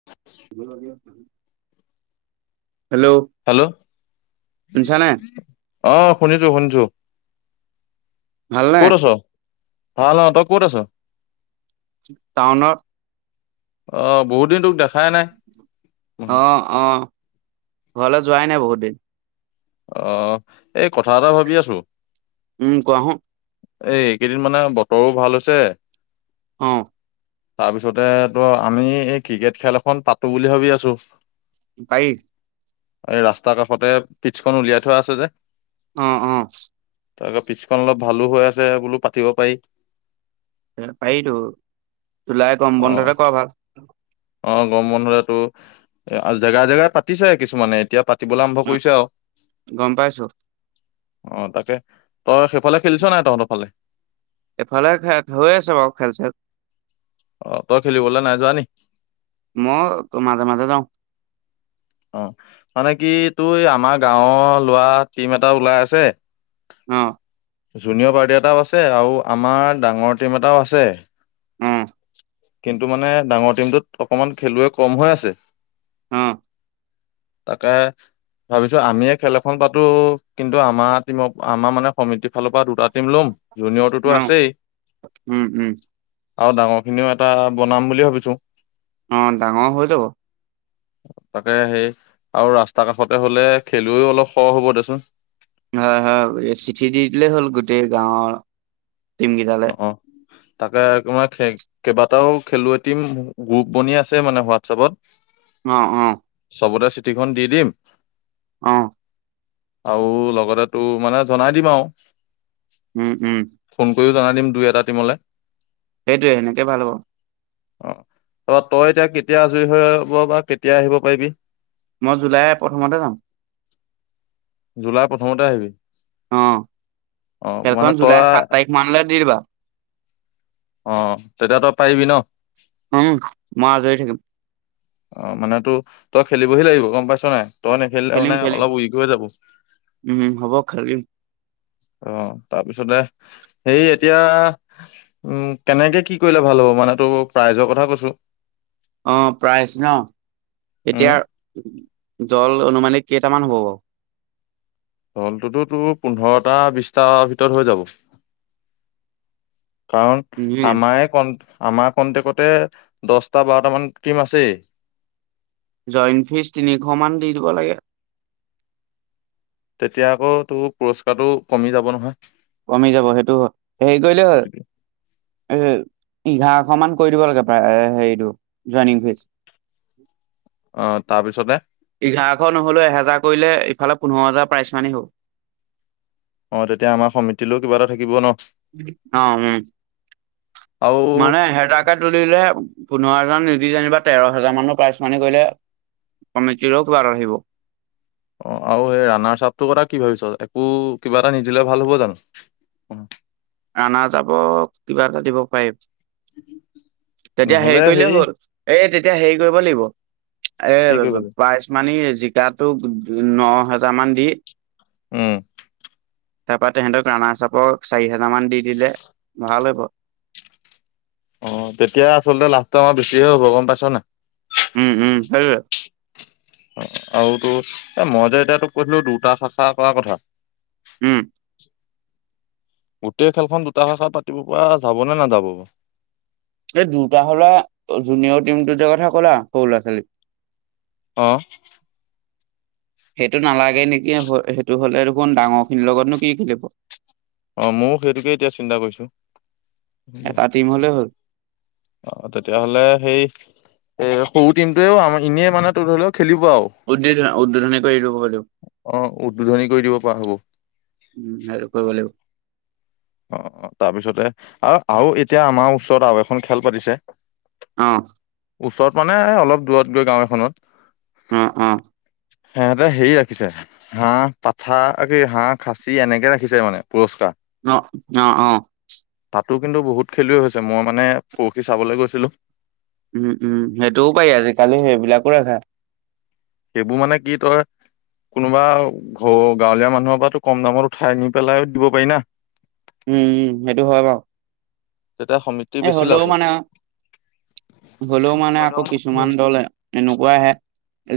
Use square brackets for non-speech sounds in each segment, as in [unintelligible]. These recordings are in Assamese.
[inaudible] হেল্ল' হেল্ল', শুনিছা নে অ' শুনিছো, শুনিছো। ভালনে ক'ত আছ, ভাল অ', তই ক'ত আছ? টাউনত। অ' বহুত দিন তোক দেখাই নাই। অ অ', ঘৰলৈ যোৱাই নাই বহুত দিন। অ', এই কথা এটা ভাবি আছো। উম, কোৱাচোন। এই, এইকেইদিন মানে বতৰো ভাল হৈছে অ'। তাৰপিছতে তোৰ আমি এই ক্ৰিকেট খেল এখন পাতো বুলি ভাবি আছো। পাৰি। এই ৰাস্তাৰ কাষতে পিটছখন উলিয়াই থোৱা আছে যে। অ', অ'। তাকে পিছখন অলপ ভালো হৈ আছে, বোলো পাতিব পাৰি। এ পাৰিতো, জুলাই গৰম অ বন্ধতে কৰা ভাল। অ', গৰম বন্ধুৰেতো, জেগা জেগাই পাতিছে কিছুমানে, এতিয়া পাতিবলৈ আৰম্ভ কৰিছে আৰু। গম পাইছো। অ', তাকে, তই সেইফালে খেলিছ নাই তহঁতৰ ফালে? এফালে হৈ আছে বাৰু খেল চেল। অ' তই খেলিবলে নাই যোৱা নি? মই মাজে-মাজে যাওঁ। অহ। মানে কি তই আমাৰ গাঁৱৰ ল'ৰা টিম এটা ওলাই আছে। অঁহ'। জুনিয়ৰ পাৰ্টি এটাও আছে আৰু আমাৰ ডাঙৰ টিম এটাও আছে। উমঁ। কিন্তু মানে ডাঙৰ টিমটোত অকণমান খেলুৱৈ কম হৈ আছে। অ তাকে, ভাবিছো আমিয়ে খেল এখন পাতো কিন্তু আমাৰ টিমত আমাৰ মানে সমিতিৰ ফালৰ পৰা দুটা টিম ল'ম জুনিয়ৰটোতো অ আছেই। উম উম আৰু ডাঙৰ খিনিও এটা বনাম বুলি ভাবিছো। অঁ', ডাঙৰ হৈ যাব। তাকে, সেই আৰু ৰাস্তা কাষতে হ'লে খেলুৱৈ অলপ সহ হ'ব দে চোন। হয়-হয়, চিঠি দি দিলেই হ'ল গোটেই গাঁৱৰ টিম কেইটাত। অহ'। তাকে তোমাৰ খে- কেইবাটাও খেলুৱৈ টিম গ্ৰুপ বনি আছে মানে হোৱাটছেপত। অঁ', -অঁ',। চবতে চিঠিখন দি দিম। অঁহ। আৰু লগতে তো মানে জনাই দিম আৰু। উমঁ, হুম। তইও জনাই দিবি দুই এটা টিমলে। সেইটোৱে, এনেকে ভাল হ'ব। অ' তই এতিয়া কেতিয়া আজৰি হৈ বা কেতিয়া আহিব পাৰিবি? মই জুলাই প্ৰথমতে যাম। জুলাই প্ৰথমতে আহিবি। অ অ' মানে তই মানলে দি দিবা। অঁ', তেতিয়া তই পাৰিবি ন? উমঁ, মই আজৰি থাকিম। অ', মানে তো তই খেলিবহি লাগিব গম পাইছ নাই তই নেখেলি লৈ মানে অলপ উৰিক হৈ যাব। উম-হুম হ'ব খেলিম। অ', তাৰপিছতে সেই এতিয়া- উমঁ, কেনেকে কি কৰিলে ভাল হ'ব মানে তোৰ প্ৰাইজৰ কথা কৈছো? অঁ', -প্ৰাইজ ন' উম এতিয়া দল অনুমানিত কেইটামান হ'ব বাৰু? দলটোতো তোৰ পোন্ধৰটা, বিশটা ভিতৰত হৈ যাব। কাৰণ উম আমাৰ কন আমাৰ কনটেক্টতে দহটা-বাৰট মান টিম আছেই। জইণ্ট ফিজ তিনিশ মান দি দিব লাগে। তেতিয়া আকৌ তোৰ পুৰস্কাৰটো কমি যাব নহয়। কমি যাব সেইটো হয়। হেৰি কৰিলেই হ'ল- গতিকে এ' এঘাৰশ মান কৰি দিব লাগে প্ৰায় হেৰিটো জইনিং ফিজ। [unintelligible] অ', তাৰপিছতে? এঘাৰশ নহ'লেও এহেজাৰ কৰিলে, ইফালে পোন্ধৰ হাজাৰ প্ৰাইছ মানি হ'ব। অঁ', তেতিয়া আমাৰ সমিতিৰো কিবা এটা থাকিব ন'। অঁ', -উমঁ। আৰু মানে এহেজাৰকে তুলিলে পোন্ধৰ হাজাৰ নিদি যেনিবা তেৰ হোজাৰ মানৰ প্ৰাইচ মানি কৰিলে কমিতিৰো কিবা ৰহিব। অ আৰু সেই ৰানাৰ চাপটোৰ কথা কি ভাবিছ একো কিবা এটা নিদিলে ভাল হ'ব জানো। ৰানা যাব কিবা এটা দিব পাৰিম তেতিয়া হেৰি কৰিলেই হ'ল। এ তেতিয়া হেৰি কৰিব লাগিব কি কৰিব এ লাগিব পাই। মানি হে জিকাটোক ন হেজাৰ মান দি। উম। তাৰপৰা তেহেঁতক ৰানাৰ চাপৰ চাৰি হেজাৰ মান দি দিলে ভাল হ'ব। অঁ তেতিয়া আচলতে লাভটো আমাৰ বেছিহে হ'ব গম পাইছ নাই। উম উম সেইটোৱে। আৰু তো এ মই যে এতিয়া তোক কৈছিলোঁ দুটা চাচা কৰা কথা। উম। গোটেই খেলখন দুটা শাখাত পাতিব পৰা যাব নে নাযাব। এই দুটা হলা জুনিয়ৰ টিম দুটা যে কথা কলা সৰু ল'ৰা ছোৱালী। অ। উম। সেইটো নালাগে নেকি সেইটো হ'লে দেখোন ডাঙৰ খিনিৰ লগতনো কি খেলিব। অ ময়ো সেইটোকে এতিয়া চিন্তা কৰিছোঁ। এটা টিম হ'লে হ'ল অ তেতিয়াহ'লে সেই। এ সৰু টিমটোৱে আমাৰ এনে মানে ত ধৰি লও খেলিব আৰু। উদ্বোধন উদ্বোধনকৈ এইটোবও। অ উদ্বোধনী কৰি দিব পৰা হ'ব উম স আৰু কৰিব লাগিব। অ অ তাৰপিছতে আৰু আৰু এতিয়া আমাৰ ওচৰত আৰু এখন খেল পাতিছে। অহ। ওচৰত মানে অলপ দূৰত গৈ গাঁও এখনত। উম উম। হেহঁতে হেৰি ৰাখিছে। হাঁহ পাঠা একে হাঁহ খাচী এনেকে ৰাখিছে মানে পুৰস্কাৰ। অ অ অ। তাতো কিন্তু বহুত খেলুৱৈ হৈছে মই মানে পৰহি চাবলৈ গৈছিলোঁ। উম উম সেইটোও পায় আজিকালি সেইবিলাকো ৰেখা। সেইবোৰ মানে কি তই। কোনোবা ঘৰ গাঁৱলীয়া মানুহৰ পৰাতো কম দামত উঠাই নি পেলাই দিব পাৰি না। উম উম সেইটো হয় বাৰু। এটা সমী। এই হ'লেও মানে হ'লেও মানে আকৌ কিছুমান দলে। এনেকুৱা আহে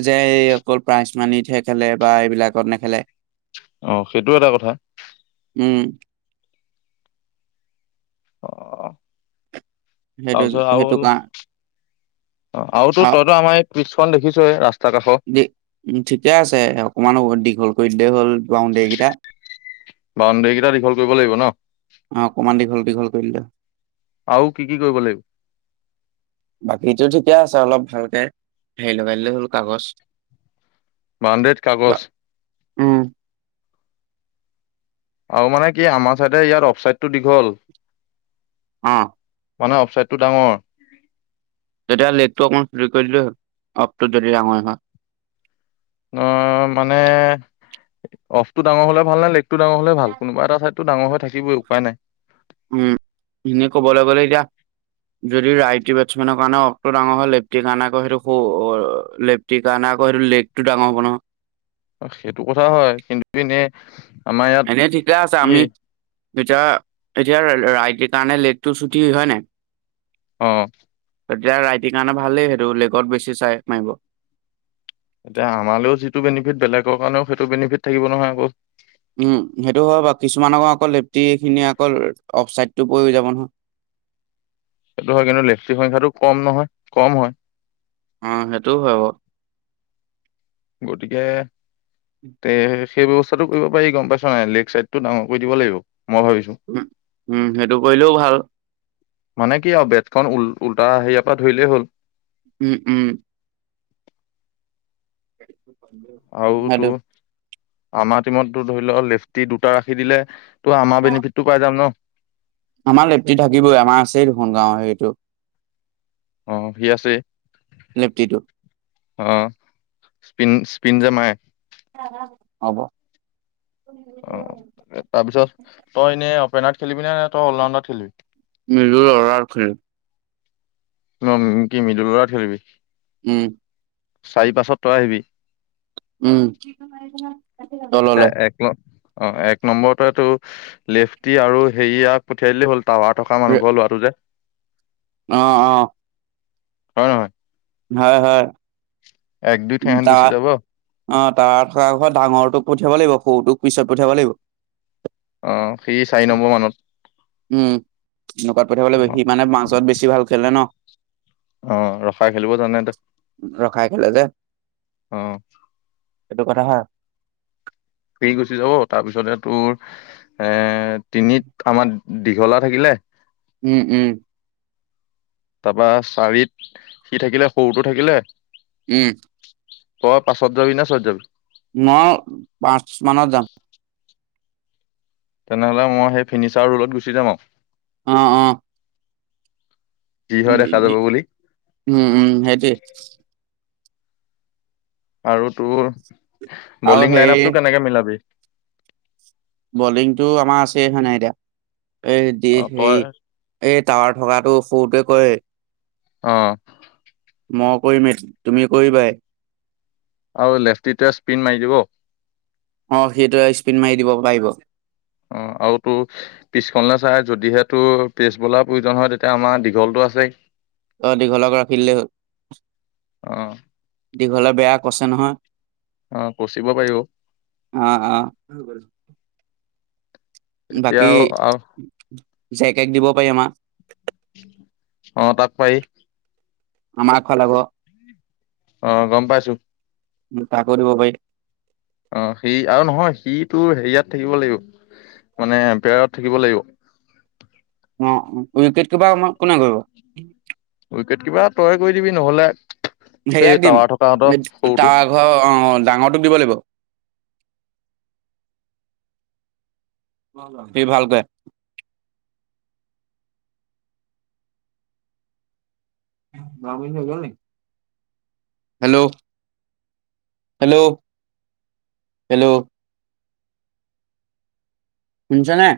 যে এই অকল প্ৰাইজ মানিতহে খেলে বা এইবিলাকত নেখেলে। অ সেইটো এটা কথা। উম। অ অ অ। সেইটো তাৰপিছত সেইটো কাৰ আৰু অ আৰুতো তইতো আমাৰ। পিছখন দেখিছ‌ই ৰাস্তা কাষত। দে উ ঠিকে আছে অকমান দীঘল কৰি দে হ'ল বাউণ্ডেৰী কেইটা। বাউণ্ডেৰী কেইটা দীঘল কৰিব লাগিব ন। অ অকমান দীঘল দীঘল কৰিলে। আৰু কি কি কৰিব লাগিব বাকীতো ঠিকে আছে অলপ ভালকে হেৰি লগাই দিলে হ'ল কাগজ। বাউণ্ডেৰীত বা কাগজ উম। আৰু মানে কি, আমাৰ চাইডে ইয়াত অফ চাইডটো দীঘল। অ। মানে অফ চাইদটো ডাঙৰ। [unintelligible] অ, মানে অফ টো ডাঙৰ হ'লে ভাল নে, লেগ টো ডাঙৰ হ'লে ভাল, কোনোবা এটা চাইড টো ডাঙৰ হৈ থাকিবই উপায় নাই। উম, এনেই ক'বলৈ গ'লে এতিয়া যদি ৰাইটি বেটছমেনৰ কাৰণে অফটো ডাঙৰ হয়, লেফ্টিৰ কাৰণে আকৌ সেইটো সৰু লেফ্ট টিৰ কাৰনে আকৌ সেইটো লেক টো ডাঙৰ হ'ব নহয়। সেইটো কথা হয়, কিন্তু এনে আমাৰ ইয়াত এনে ঠিকে আছে, কি আমি এতিয়া, এতিয়া, ৰাইটিৰ কাৰণে লেফটো চুটি হয়নে নাই! অঁ। তেতিয়া ৰাইটিৰ কাৰণে ভালেই সেইটো লেগত বেছি চাইড মাৰিব। এতিয়া আমালৈও যিটো বেনিফিট বেলেগৰ কাৰণেও সেইটো বেনিফিট থাকিব নহয় আকৌ। উম, সেইটো হয় বাৰু! কিছুমানৰ আকৌ লেফটি খিনি আকৌ অফ চাইডটো পৰি যাব নহয়। সেইটো হয়, কিন্তু লেফটিৰ সংখ্যাটো কম নহয়, কম হয়। উম, সেইটোও হয় বাৰু! গতিকে তে, সেই ব্যৱস্থাটো কৰিব পাৰি, গম পাইছো নাই! লেক চাইডটো ডাঙৰ কৰি দিব লাগিব, মই ভাবিছো। উম, উম, সেইটো কৰিলেও ভাল। মানে কি আৰু, বেটখন উল-উলটা হেৰিয়াৰ পৰা ধৰিলেই হ'ল। উম, উম। [inaudible] আৰু সেইটো তোৰ, আমাৰ টিমতটো ধৰি ল' লেফটি দুটা ৰাখি দিলে ত', আমাৰ বিনিফিত টো পাই যাম ন! আমাৰ লেফটি থাকিবই, আমাৰ আছেই দেখোন গাঁৱৰে সেইটো। অ, সি আছেই। লেপটিটো। অ, স্পিন-স্পিন যে মাৰে। হ'ব। অ তাৰপিছত, তই এনে অপেনত খেলিবি নে? তই অল ৰাউণ্ডত খেলিবি? মিলুৰ অৰ্ডাৰ [unintelligible] [unintelligible] খেলিবি? উম। চাৰি-পাঁচত তই আহিবি। উম। এ, তললে এক, ন, অ, এক নম্বৰতে তোৰ লেফটি আৰু হেৰি ইয়াক পঠিয়াই দিলেই হ'ল, টাৱাৰ থকা মানুহ ঘৰৰ ল'ৰাটো যে। অ, অ। হয় নহয়! হয়, হয়। এক দুই উম, ঠেহেন গুচি তাত যাব অ, তাৰ থকা ঘৰত ডাঙৰটোক পঠিয়াব লাগিব, সৰুটোক পিছত পঠিয়াব লাগিব। অ, সি চাৰি নম্বৰ মানত। উম, হেনেকোৱাত পঠিয়াব অ লাগিব, সি মানে মাাজত বেছি ভাল খেলে ন! অ ৰখাই খেলিব জানে তো। ৰখাই খেলে যে। অ সেইটো কথা হয়। ফিৰি গুচি যাব তাৰপিছতে তোৰ, এ তিনিত আমাৰ দীঘলা থাকিলে। উম- উম। তাৰপা চাৰিত, সি থাকিলে সৰুটো থাকিলে। উম। ক পাঁচত যাবি না চয়ত যাবি? মই, পাঁচ মানত যাম। তেনেহ'লে মই সেই ফিনিচাৰ ৰোলত গুচি যাম আৰু। অ', -অ'। যি হয় দেখা দি- দি, যাব বুলি উম- উম সেইটোৱে। আৰু তোৰ, আৰু বলিং হেৰি লাইন আপটো কেনেকে মিলাবি? বলিংটো আমাৰ আছে হয় নাই এতিয়া, অ এই হে তই এই টাৱাৰ থকাটো সৰুটোৱে কৰেই। অঁহ'। মই কৰিম এ, তুমি কৰিবাই। আৰু লেফ্টিটোৱে স্পিন মাৰি দিব! অ', সেইটোৱে স্পিন মাৰি দিব পাৰিব। অ', আৰু তোৰ পিছফাল চায় যদিহে তোৰ পেছ বলাৰ প্ৰয়োজন হয় তেতিয়া আমাৰ দীঘলটো আছেই। অ', দীঘলক ৰাখি দিলেই হ'ল। অ দীঘলে বেয়া কছে নহয়। অ', কচিব পৰিব। অ', - অ',। তেতিয়া বাকী, জেকেক দিব পাৰি আমাক! অ', তাক পাৰি। আমাক খেলাব। অ', গম পাইছো। উম, তাকো দিব পাৰিব। অ', সি আৰু নহয় সিটো হেৰিয়াত থাকিব লাগিব, মানে এম্পোয়াৰত থাকিব লাগিব। অ', - অ', উইকেট কিপাৰ আমাৰ কোনে কৰিব? উইকেট কিপাৰ তই কৰি দিবি নহলে, সেই টাৱাৰ থকাহঁতৰ সৰুটো। অঁ', ডাঙৰটোক দিব লাগিব। সি ভাল কৰে। [unintelligible] নগল নি? Hello, -hello, -hello. শুনিছা নাই?